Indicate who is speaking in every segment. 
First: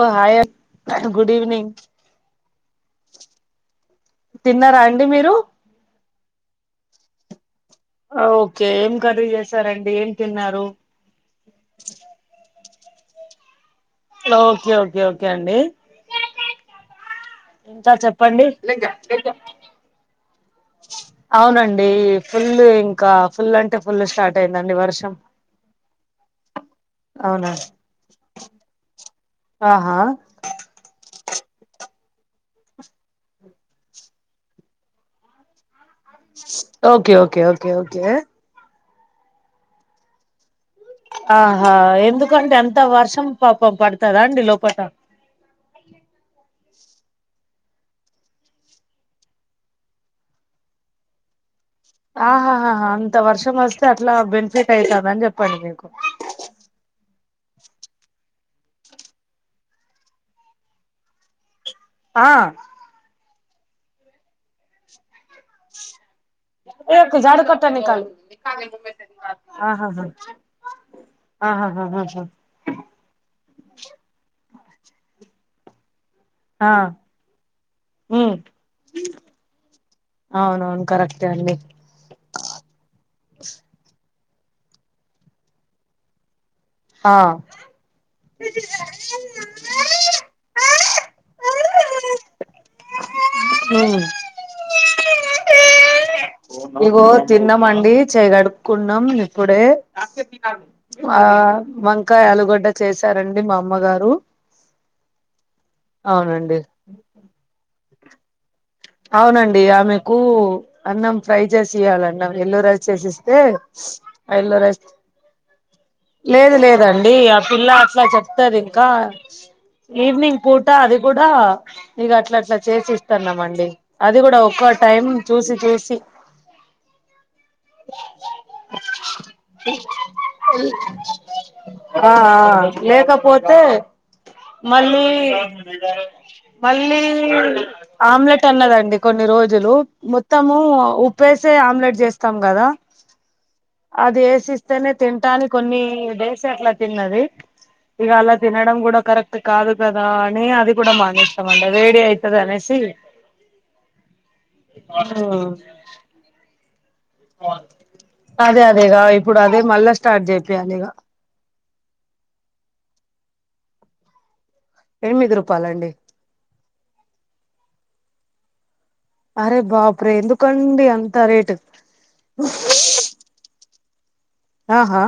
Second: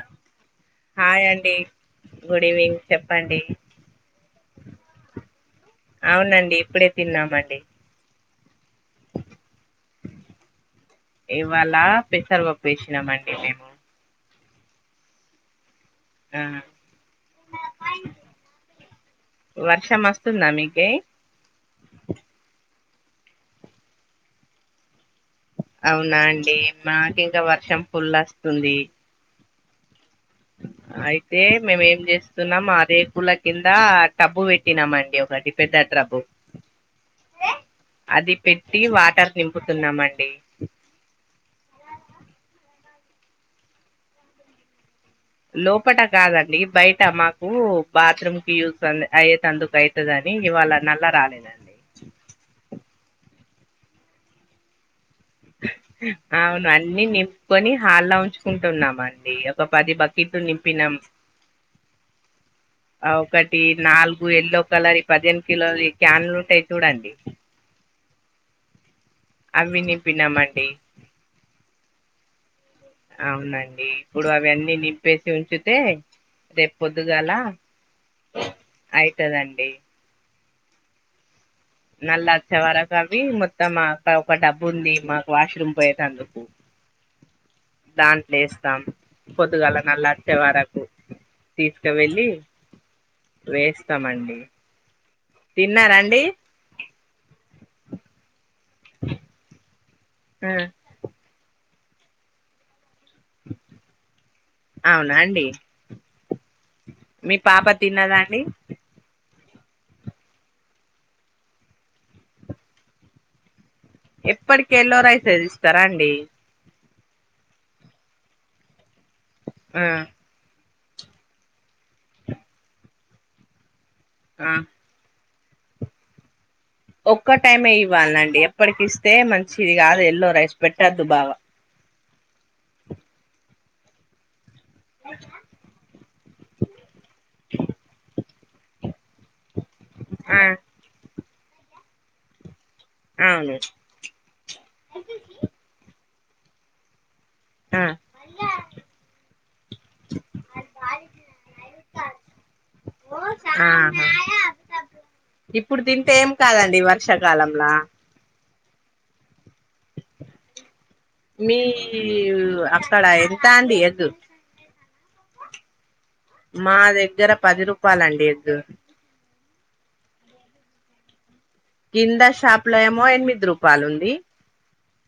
Speaker 1: ఓ hi
Speaker 2: hi
Speaker 1: good
Speaker 2: అండి
Speaker 1: evening
Speaker 2: good evening చెప్పండి
Speaker 1: తిన్నారా అండి మీరు
Speaker 2: అవునండి ఇప్పుడే తిన్నామండి
Speaker 1: ఓకే ఏం కర్రి చేసారండి ఏం తిన్నారు
Speaker 2: ఇవాళ పెసరపప్పు వేసినాం మండి మేము
Speaker 1: ఓకే ఓకే ఓకే అండి
Speaker 2: ఆ
Speaker 1: ఇంకా చెప్పండి
Speaker 2: వర్షం వస్తుందా మీకే
Speaker 1: అవునండి ఫుల్ ఇంకా ఫుల్ అంటే ఫుల్ స్టార్ట్ అయిందండి వర్షం
Speaker 2: అవునా అండి మాకు ఇంకా
Speaker 1: అవునా
Speaker 2: వర్షం ఫుల్ వస్తుంది
Speaker 1: ఆహా
Speaker 2: అయితే మేమేం చేస్తున్నాం ఆ రేకుల కింద టాబ్బు పెట్టి తినమండి ఒకటి పెద్ద drum
Speaker 1: okay okay okay okay
Speaker 2: అది పెట్టి వాటర్ నింపుతున్నాం అండి
Speaker 1: ఆహా ఎందుకంటే అంత వర్షం పాపం పడతదా అండి లోపట
Speaker 2: లోపట కాదండి బయట మాకు బాత్రూమ్ కి యూస్ అయ్యేటందుకు అయితే ఉంటదని ఇవాళ నల్లా రాలేదండి
Speaker 1: ఆహాహా అంత వర్షం వస్తే అట్లా బెనిఫిట్ అయితుంద అని చెప్పండి మీకు
Speaker 2: అవును అన్ని నింపుకొని హాల్లా ఉంచుకుంటున్నాం అండి ఒక పది బకెట్లు నింపినాం
Speaker 1: ఆ
Speaker 2: ఒకటి నాలుగు ఎల్లో కలర్ ఈ పదిహేను కిలోలు క్యాన్లు ఉంటాయి చూడండి
Speaker 1: కట్టా నీ కల్
Speaker 2: అవి నింపినామండి. అవునండి ఇప్పుడు అవన్నీ నిప్పేసి ఉంచితే
Speaker 1: ఆ
Speaker 2: రేపు పొద్దుగాలా
Speaker 1: ఉమ్
Speaker 2: అయితదండి
Speaker 1: అవునవును కరెక్ట్ ఏ అండి
Speaker 2: నల్లా వచ్చేవరకు అవి మొత్తం మా ఒక డబ్బు ఉంది మాకు వాష్రూమ్ పోయేట అందుకు
Speaker 1: ఆ
Speaker 2: దాంట్లో వేస్తాం పొద్దుగాల నల్లా వచ్చే వరకు తీసుక వెళ్ళి
Speaker 1: ఉమ్
Speaker 2: వేస్తామండి తిన్నారా అండి
Speaker 1: ఇగో తిన్నమండి చేయి గడుక్కున్నాం ఇప్పుడే
Speaker 2: ఆ!
Speaker 1: ఆ వంకాయ ఆలుగడ్డ చేసారండి మా అమ్మగారు
Speaker 2: అవునా అండి
Speaker 1: అవునండి
Speaker 2: మీ పాప తిన్నదా అండి
Speaker 1: అవునండి ఆమెకు అన్నం ఫ్రై జేసి ఇయ్యాలండమే ఎల్లో రైస్ చేసిస్తే
Speaker 2: ఎప్పటికి ఎల్లో రైసే ఇస్తరా అండి
Speaker 1: లేదు లేదండి ఆ పిల్ల అట్ల చెప్తదింకా
Speaker 2: ఆ
Speaker 1: ఈవినింగ్ పూట అది గూడా ఇగ అట్లా అట్లా చేసి ఇస్తన్నాం అండి అది కూడ
Speaker 2: ఆ
Speaker 1: ఒక్క టైం చూసి చూసి
Speaker 2: ఒక్క టైమే ఇవ్వాలండి ఎప్పటికిస్తే మంచిది గాదు ఎల్లో రైస్ పెట్టొద్దు బాగా
Speaker 1: ఆ ఆ లేకపోతే మళ్ళీ మళ్ళీ ఆమ్లెట్ అన్నదండి కొన్ని రోజులు
Speaker 2: ఆ
Speaker 1: మొత్తము ఉప్పేసే ఆమ్లెట్ చేస్తాం గదా
Speaker 2: అవును
Speaker 1: అది ఏసిస్తేనే తింటాని కొన్ని డేస్ అట్ల తిన్నది
Speaker 2: ఆ
Speaker 1: ఇగ అలా తినడం కూడా కరెక్ట్ కాదు కదా అని అది గూడ మానేస్తమండి వేడి అయి తదనేసి
Speaker 2: ఆ
Speaker 1: ఉమ్
Speaker 2: ఇప్పుడు తింటే ఏం కాదండి వర్షాకాలంల
Speaker 1: అదే అదేగా ఇప్పుడు అదే మళ్ళా స్టార్ట్ జేపియాలిగా
Speaker 2: మీ అక్కడ ఎంత అండి ఎగ్
Speaker 1: ఎనిమిది రూపాలండి
Speaker 2: మా దగ్గర పది రూపాలండి ఎగ్
Speaker 1: అరె బాపురే ఎందుకండి అంత రేట్
Speaker 2: కింద షాపులో ఏమో ఎనిమిది రూపాలుంది
Speaker 1: ఆహా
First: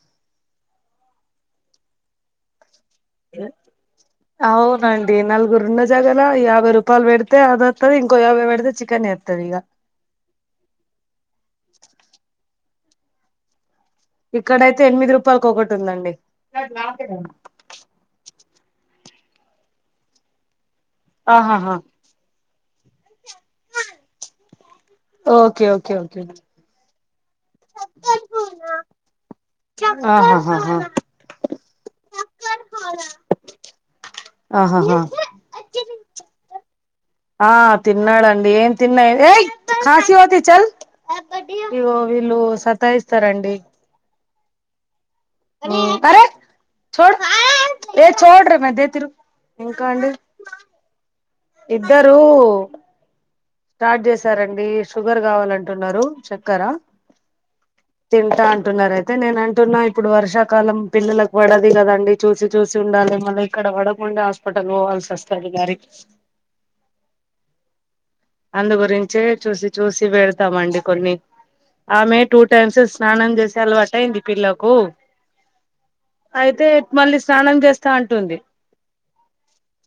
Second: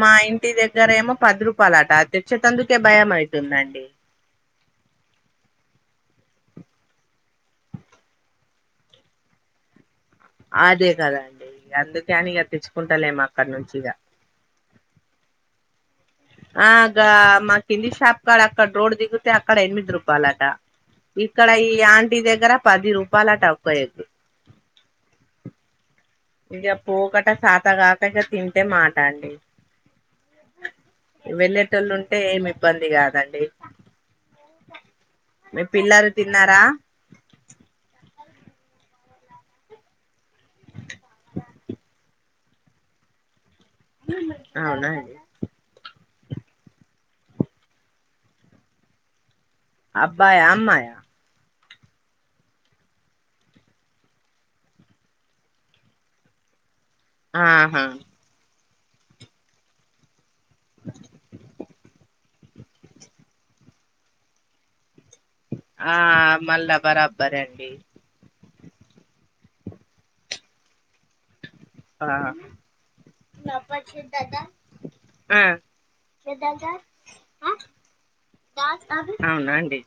Speaker 2: మా ఇంటి దగ్గర ఏమో పది రూపాలట, తెచ్చేటందుకే భయం అయితుందండి
Speaker 1: అవునండి నలుగురున్న జాగల యాభై రూపాలు పెడితే అదత్తది ఇంకో యాభై బెడితే చికెనేత్ త్తదిగా
Speaker 2: అదే కదండి ఇగ అందుకే అని ఇగ తెచ్చుకుంటలేము అక్కడ నుంచి ఇగ
Speaker 1: ఇక్కడయితే ఎనిమిది రూపాలకొకటి ఉందండి
Speaker 2: ఆ గా మా కింది షాప్ కాడ అక్కడ రోడ్డు దిగుతే అక్కడ ఎనిమిది రూపాలట ఇక్కడ ఈ
Speaker 1: ఆహాహా
Speaker 2: ఆంటీ దగ్గర పది రూపాలట ఒక ఎగ్
Speaker 1: ఓకే ఓకే ఓకే
Speaker 2: ఇగ పోకట శాతగాక ఇగ తింటే మాట అండి
Speaker 1: ఆహాహాహా
Speaker 2: వెళ్ళేటోళ్ళు ఉంటే ఏమి ఇబ్బంది గాదండి
Speaker 1: ఆహాహా
Speaker 2: తిన్నారా
Speaker 1: ఆ తిన్నాడండి ఏం తిన్న ఇగో వీళ్ళు సతాయిస్తరండి
Speaker 2: అవునా అండి
Speaker 1: ఉమ్
Speaker 2: అబ్బాయ అమ్మాయ
Speaker 1: ఇద్దరూ స్టార్ట్ జేసారండి షుగర్ కావాలంటున్నారు చక్కరా
Speaker 2: ఆహా
Speaker 1: తింటా అంటున్నారు అయితే నేన అంటున్నా ఇప్పుడు వర్షాలు కాలం పిల్లలకు పడది కదండి చూసి చూసి ఉండాలి మళ్ళీ ఇక్కడ పడకుండా హాస్పిటల్ పోవాల్సి వస్త్
Speaker 2: ఆ మళ్ళా బరాబ్బర్ అండి
Speaker 1: అందు గురించే చూసి చూసి వెడతామండి కొన్ని ఆమె
Speaker 2: ఆ
Speaker 1: టూ టైమ్స్ స్నానం చేసే అలవాట అయింది పిల్లకు
Speaker 2: ఆ
Speaker 1: అయితే మళ్ళీ స్నానం చేస్తా అంటుంది
Speaker 2: అవున అండి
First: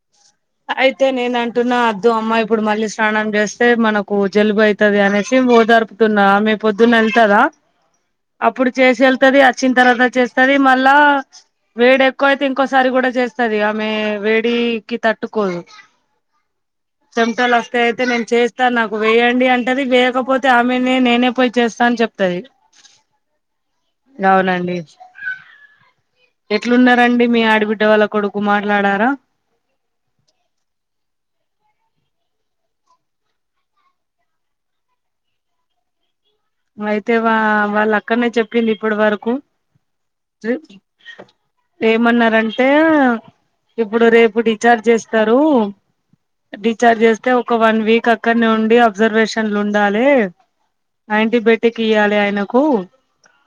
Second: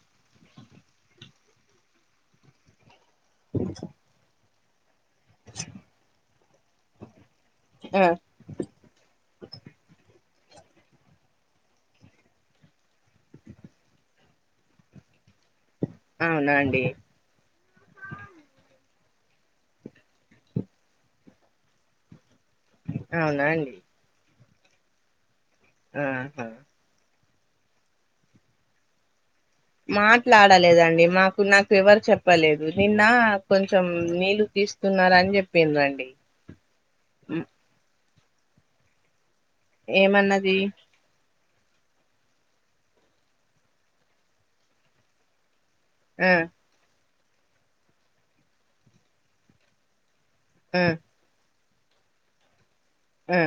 Speaker 1: అయితే నేను అంటున్నా అద్దు అమ్మా ఇప్పుడు మళ్ళీ స్నానం చేస్తే మన కు జలుబు అయ్తాది అనేసి ఓదరుపుతున్నా ఆమే పొద్దున్న వెళ్తదా అప్పుడు చేసి వెళ్తుది వచ్చిన తర్వాత చేస్తుది మళ్ళా వేడి ఎక్కువ అయితే ఇంకోసారి కూడా చేస్తది ఆమె వేడికి తట్టుకోదు
Speaker 2: అవునా అండి
Speaker 1: చెటలా అయితే నేను చేస్తాను నాకు వేయ్యండి అంటది వేయకపోతే ఆమెనే నేనే పోయి చేస్తా అని చెప్తది
Speaker 2: అవునా అండి
Speaker 1: అవునండి
Speaker 2: ఆహా
Speaker 1: ఎట్లున్నరండి మీ ఆడబిడ్డ వాళ్ళ కొడుకు మాట్లాడారా
Speaker 2: మాట్లాడలేదండి మాకు నాకు ఎవరు చెప్పలేదు నిన్న కొంచెం నీళ్లు తీస్ స్తున్నార అని చెప్పింది అండి
Speaker 1: అయితే వా వాళ్ళు అక్కడనే చెప్పింది ఇప్పటి వరకు
Speaker 2: ఏమన్నది
Speaker 1: ఏమన్నారంటే ఇప్పుడు రేపు డిశ్చార్జ్ చేస్తారు
Speaker 2: మ్మ్
Speaker 1: డిశ్చార్జ్ చేస్తే ఒక వన్ వీక్ అక్కడ్నే ఉండి అబ్జర్వేషన్లు ఉండాలి
Speaker 2: హ్మ్
Speaker 1: యాంటీబయటిక్ ఇయ్యాలి ఆయనకు
Speaker 2: ఆ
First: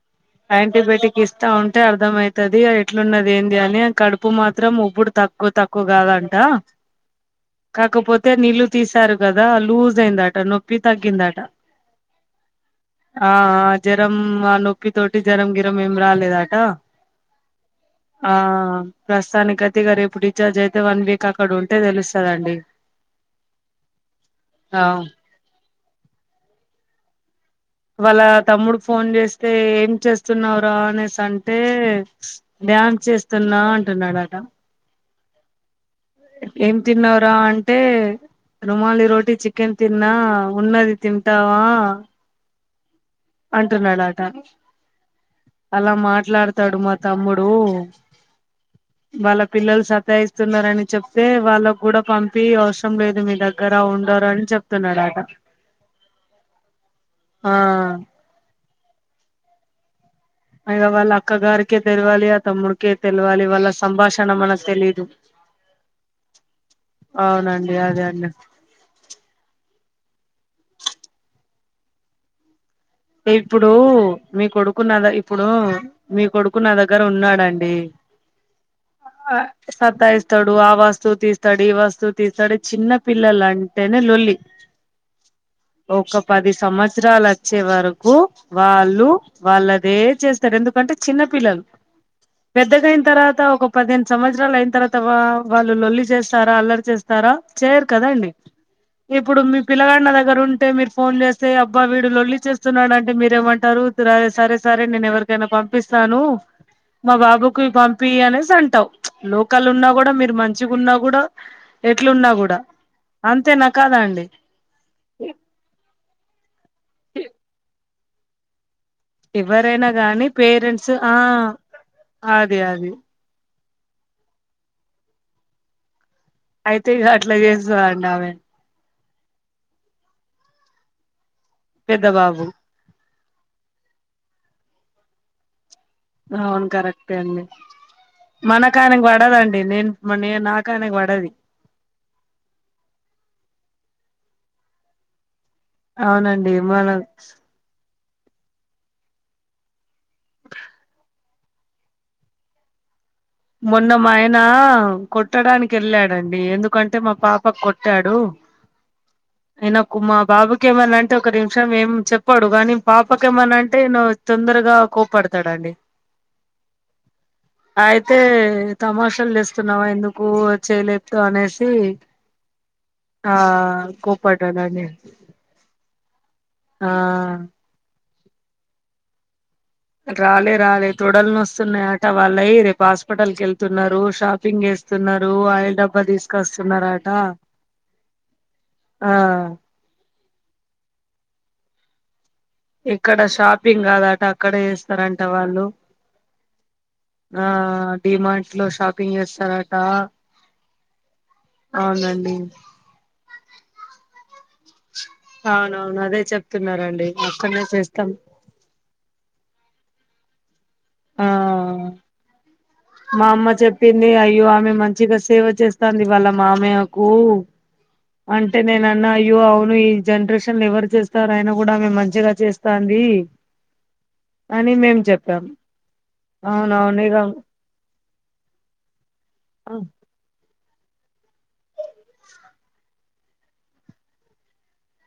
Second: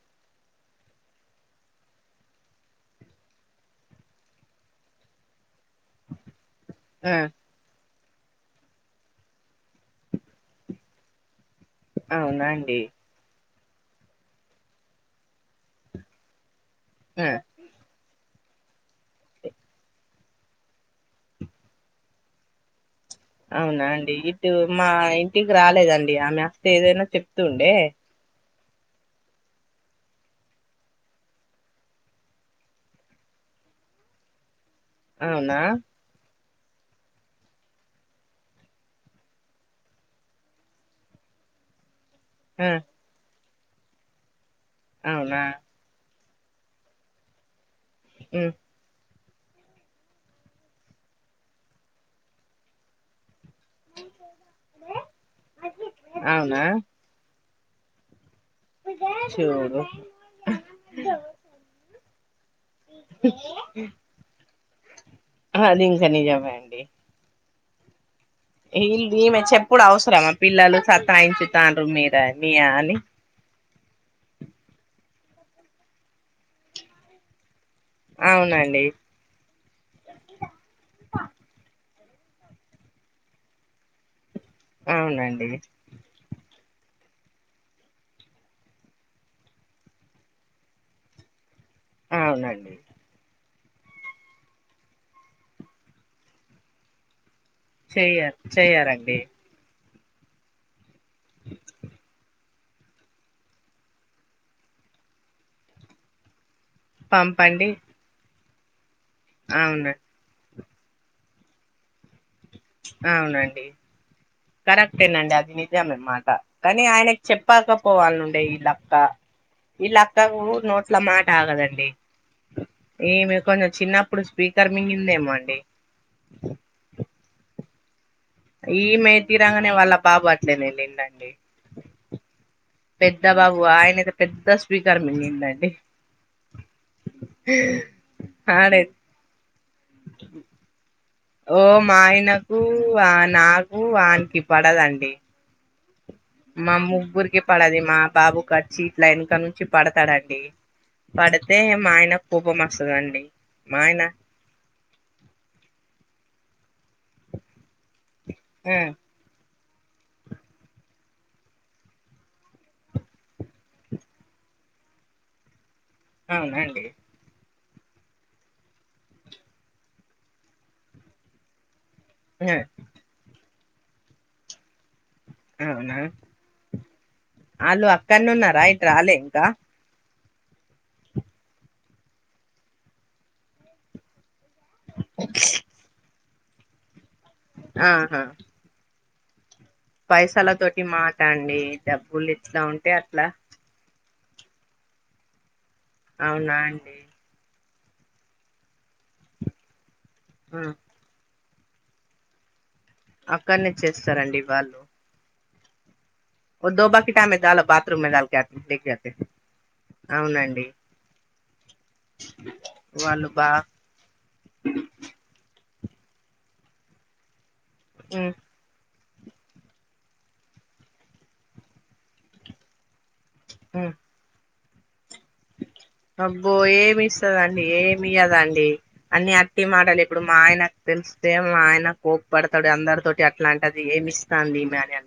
Speaker 1: [inaudible] యాంటీబయాటిక్ ఇస్తా ఉంటే అర్ధం అయ్తది ఎట్లున్నది ఏంది అని కడుపు మాత్రం ఉప్పుడు తక్కువ ఎక్కువ తక్కువ కాదంట
Speaker 2: ఆ
Speaker 1: కాకపోతే నీళ్లు తీశారు కదా లూజ్ అయిందట నొప్పి తగ్గిందాట
Speaker 2: అవునాండి
Speaker 1: ఆ ఆ జ్వరం ఆ నొప్పి తోటి జ్వరం గిరం ఏం రాలేదట
Speaker 2: హ్
Speaker 1: ఆ ప్రస్తుతానికైతే రేపు డిశ్చార్జ్ అయితే వన్ వీక్ అక్కడ ఉంటే తెలుస్తాదండి
Speaker 2: అవునా అండి ఇటు
Speaker 1: ఆ
Speaker 2: మా ఇంటికి రాలేదండి ఆమె అస్తే ఏదైనా చెప్తుండే
Speaker 1: వాళ్ళ తమ్ముడు ఫోన్ చేస్తే ఏం చేస్తున్నావ్రా అనేసి అంటే డ్యాన్స్ చేస్తున్నా అంటున్నాడాట
Speaker 2: అవునా
Speaker 1: ఏం తిన్నావ్ రా అంటే రుమాలి రోటీటి చికెన్ తిన్నా ఉన్నది తింటావా
Speaker 2: హ్మ్
Speaker 1: అంటున్నాడాట
Speaker 2: అవునా
Speaker 1: అలా మాట్లాడుతాడు మా తమ్ముడు
Speaker 2: హ్మ్
Speaker 1: వాళ్ళ పిల్లలు సతాయిస్తున్నారని చెప్తే వాళ్ళక్కూడా పంపి అవసరం లేదు మీ దగ్ గర ఉండరు అని చెప్తున్నాడాట
Speaker 2: అవునా
Speaker 1: ఆ
Speaker 2: చె
Speaker 1: అయ్యో వాళ్ళ అక్కగారికే తెలివాలి ఆ తమ్ముడికే తెలివాలి వాళ్ళ సంభాషణ మనకు తెలీదు
Speaker 2: అది ఇంకా నిజమే అండి
Speaker 1: అవునండి అదే అండి
Speaker 2: వీల్ళు ఈమె చెప్పుడు అవసరమా పిల్లలు సతాయించుతాండ్రు మీరు మీ అని
Speaker 1: ఇప్పుడు మీ కొడుకునాద్ ఇప్పుడు మీ కొడుకు నా దగ్గర ఉన్నాడండి
Speaker 2: అవునండి
Speaker 1: ఆహ్ సత్తాయిస్తాడు ఆ వస్తువు తీస్తాడు ఈ వస్తువు తీస్తాడు చిన్న పిల్లలు అంటేనే లొల్లి
Speaker 2: అవునండి
Speaker 1: ఒక్క పది సంవత్సరాలు వచ్చేవరు కు వాళ్ళు వాళ్ళు అదే చేస్తారు ఎందుకంటే చిన్న పిల్లలు
Speaker 2: అవునండి
Speaker 1: పెద్దదైన తర్వాత ఒక పదిహేను సంవత్సరాలు అయిన తరువాత వా వాళ్ళు లొల్లి చేస్తారా అల్లరి చే స్తారా చేయరు కదా
Speaker 2: చెయ్య
Speaker 1: అండి
Speaker 2: చెయ్యరండి
Speaker 1: ఇప్పుడు మీ పిల్లగాండ్ల దగ్గర ఉంటే మీ ఫోన్ చేస్తే అబ్బా వీడి లొల్లి చేస్ వస్తున్నాడు అంటే మీరేమంటారు త్ర సరే సరే నేను ఎవరికైనా పంపిస్తాను మా బాబుకి
Speaker 2: పంపండి
Speaker 1: పంపియ్యి అనేసి అంటావు ప్చ్ లోకల్ ఉన్నా
Speaker 2: అవును
Speaker 1: కూడా మీరు మం చికున్నా కూడా ఎట్లున్నా కూడా
Speaker 2: అవునండి
Speaker 1: అంతేనా కాదా అండి
Speaker 2: కరెక్టేనండి అది నిజమే మాట కానీ ఆయనకి చెప్పాకపోవాలండే వీల అక్క
Speaker 1: ఎవరైనా
Speaker 2: వీలా
Speaker 1: గాని
Speaker 2: అక్కకు
Speaker 1: పేరెంట్స్
Speaker 2: నోట్లో
Speaker 1: ఆ
Speaker 2: మాట ఆగదండి
Speaker 1: అది అది
Speaker 2: ఈమె కొంచెం చిన్నప్పుడు స్పీకర్ మింగిందేమో అండి
Speaker 1: అయితే ఇగా అట్లా చేస్తాదండి ఆమె
Speaker 2: ఈమె తీరగానే వాళ్ళ బాబు అట్లేనండి ఇందాకే
Speaker 1: పెద్ద బాబు
Speaker 2: పెద్ద బాబు ఆయనతే పెద్ద స్పీకర్ మింగిండండి
Speaker 1: అవును కరెక్టే అండి మనకు
Speaker 2: ఆడే
Speaker 1: ఆయనకు పడదండి నేను మన్నే నాకు ఆయనకి వడది
Speaker 2: ఓ మా ఆయనకు ఆ నాకు వానికి పడదండి
Speaker 1: అవునండ్
Speaker 2: మా ముగ్గురికి పడది మా బాబు కచ్చి ఇట్లా వెనక నుంచి పడతాడండి పడితే మా ఆయనకు కోపం వస్తాదండీ
Speaker 1: మొన్న మా ఆయన కొట్టడానికి వెళ్ళాడండి ఎందుకంటే మా పాపకు కొట్టాడు
Speaker 2: హ్మ్
Speaker 1: ఆయనకు మా బాబుకి ఏమన్నా అంటే ఒక నిమిషం ఏం చెప్పడు గానీ పాపకు ఏమన్నా అంటే నో తొందరగా కోప్పడతాడండి
Speaker 2: అవునా అండి
Speaker 1: ఆయ్ అయితే తమాషాలు చే స్తున్నావా ఎందుకు వచ్చే ఇ ప్పుడు అనేసి
Speaker 2: హ [unintelligible]
Speaker 1: ఆ కోప్పడ్డాడు నా మే
Speaker 2: ఎవరే [unintelligible]
Speaker 1: ఆ ఆ
Speaker 2: వాళ్ళు అక్కడనే ఉన్నారా ఇటు రాలేదా
Speaker 1: రాలే రాలే తొడలు వస్తున్నాయట వాళ్లయి రేపు హాస్పిటల్కి వెళ్తున్నారు షాప్ టింగ్ వేస్తున్నారు ఆయిల్ డబ్బా తీసుకొస్తున్నారంట
Speaker 2: ఆహాహా
Speaker 1: ఆ
Speaker 2: పైసల తోటి మాటండి డబ్బులు ఇట్లా ఉంటే
Speaker 1: ఇక్కడ
Speaker 2: అట్లా
Speaker 1: షాపింగ్ కాదా అంట అక్కడ చేస్తారంట వాళ్ళు
Speaker 2: అవునా అండి
Speaker 1: ఆ డిమార్ట్ లో షాపింగ్ చేస్తారట
Speaker 2: ఆ
Speaker 1: అవునండి
Speaker 2: అక్కడనే చేస్తారండి వాళ్ళు
Speaker 1: అవునవును అదే చెప్ప
Speaker 2: వద్దో బకిటామె దాాల బాత్రూమ్ [unintelligible] దతే అవునండి
Speaker 1: ఆ మా
Speaker 2: వాళ్ళు బా
Speaker 1: అమ్మ చెప్పింది అయ్యో ఆమె మంచి మంచిగా సేవ చేస్తాంది వాళ్ళ మామయ్యకు
Speaker 2: ఉమ్
Speaker 1: అంటే అంటే నేను అన్న అయ్యో అవును ఈ జనరేషన్ ఎవరు చేస్తారు అయినా కూడా ఆమె మంచిగా చేస్తాంది.
Speaker 2: హ
Speaker 1: అని మేము చెప్పాం.
Speaker 2: అబ్బో
Speaker 1: అవునవును
Speaker 2: ఏమి
Speaker 1: ఇగ
Speaker 2: ఇస్తదండి ఏమి ఇయదండి అన్ని అట్టి మాటలు ఇప్పుడు మా ఆయన తెలిస్తే ఆయన కోప పడతాడు అందరితోటి అట్లాంటిది ఏమి ఇస్తాందిమె అని అ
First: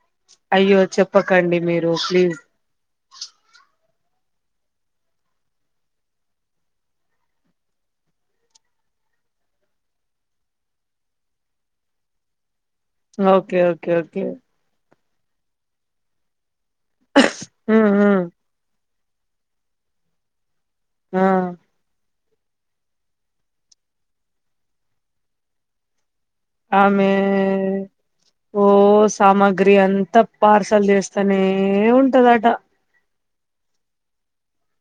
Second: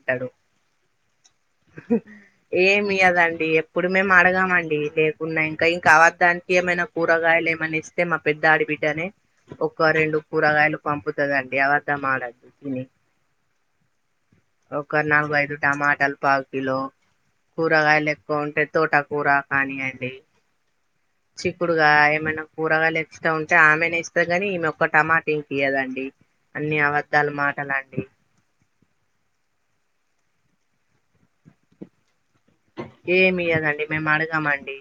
Speaker 1: అయ్యో చెప్పకండి మీరు ప్లీజ్
Speaker 2: ఏమి ఇయ్యదండి ఎప్పుడు మేము అడగామండి లే ఉన్నాయి ఇంకా ఇంకా అవర్ధాకీయమైన కూరగాయలు ఏమనా ఇస్తే మా పెద్ద ఆడిబిడ్డనే ఒక్క రెండు కూరగాయలు పంపుతుందండి అవద్ద మాలద్దు తిని
Speaker 1: ఓకే ఓకే ఓకే
Speaker 2: ఒక నాలుగు ఐదు టమాటాలు పావు కిలో
Speaker 1: ఉమ్
Speaker 2: కూరగాయలు
Speaker 1: ఉమ్
Speaker 2: ఎక్కువఉంటది. తోటకూర కానియంండి
Speaker 1: ఆ
Speaker 2: చిక్కుడు ఇప్పుడుగా ఏమైనా కూరగాయా లు ఎత్తు తా ఉంటే ఆమెనే ఇస్తాది కాని ఈమె ఒొక్క టమాటో ఎసి ఇయదండి అన్ని
Speaker 1: ఆమె
Speaker 2: అబద్దాలు మాటలా అండి
Speaker 1: ఓ సామాగ్రి అంతా పార్సల్ చేస్తానే ఉంటదట
Speaker 2: ఏమి ఇయ్య దండి మేము అడగామండి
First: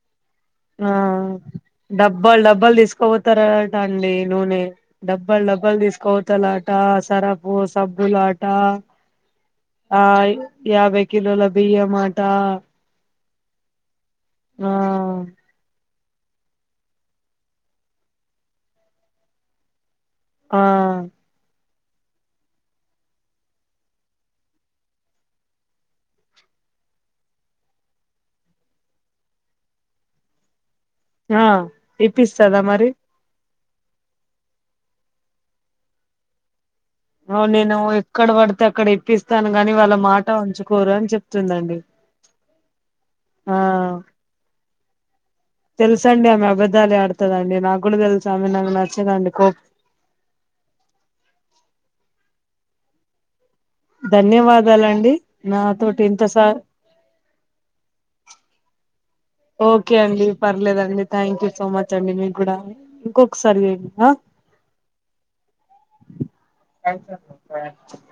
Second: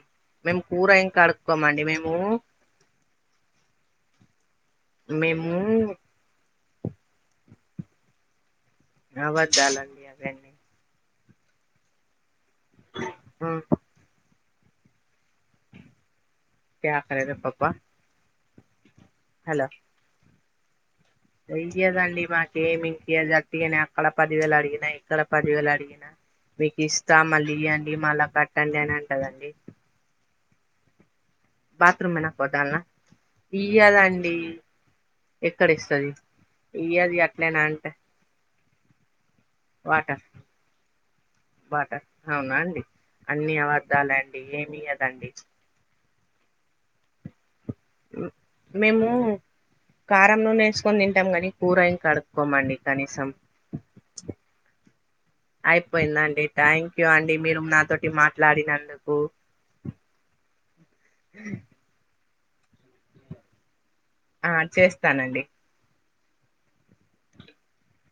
Speaker 2: మేము కూర
Speaker 1: ఆ
Speaker 2: ఇం కడుక్కకోమ
Speaker 1: డబ్బాలు డబ్బాలు తీసుకోపోతారట అండి నూనె డబ్బాలు
Speaker 2: మేము
Speaker 1: డబ్బాలు తీసుకో మత్తలా ఆట సరపు సబ్బులు ఆట
Speaker 2: అబద్ధాలండి
Speaker 1: ఆ
Speaker 2: అవన్నీ
Speaker 1: యాభై కిలోల బియ్యం మాట
Speaker 2: ఆ
Speaker 1: ఆ
Speaker 2: త్యా కేద రా పప్పు హలో
Speaker 1: ఆ
Speaker 2: అయ్యదండి మాకేమి ఇంకా జట్టుగానే అక్కడ పదివేలు అడిగినా ఇక్కడ పదివేలు అడిగిన మీకు ఇస్తా మళ్ళీ ఇయ్యండి మళ్ళా కట్టండి అని అంటదఅండి
Speaker 1: ఆ
Speaker 2: బాత్రూమ్ అయినా
Speaker 1: ఇప్పిస్తదా
Speaker 2: పదాలనా
Speaker 1: మరి
Speaker 2: ఇయ్యదా అండి ఎక్కడ ఇస్త అది
Speaker 1: అ నేను ఎక్కడ పడితే అక్కడ ఇప్పిస్తాను గాని వాళ్ళ మాట ఉంచుకోరు అని చెప్
Speaker 2: బాట అవునా అండి అన్ని
Speaker 1: ఆ
Speaker 2: అబద్ధాలే అండి ఏమి కద అండి
Speaker 1: తెలుస అండి ఆమె అబద్దాలే ఆడుతద అండి నాకుగులు తెలుసు ఆమె నాకు
Speaker 2: మేము
Speaker 1: నచ్చద అండి కో
Speaker 2: కారం నూనె వేసుకొని తింటాం కానీ కూరయి కడుక్కోమ అండి కనీసం
Speaker 1: ధన్యవాదాల అండి
Speaker 2: అయిపోయిందండి థ్యాంక్ యూ అండి మీరు నాతోటి మాట్లాడినందుకు
Speaker 1: ఓకే అండి పర్లేదండి థ్యాంక్ యూ సో మచ్ అండి మీకు కూడా ఇంకొకసారి చేయ్యండి ఆ
Speaker 2: ఆ చేస్తానండి
Speaker 1: [unintelligible]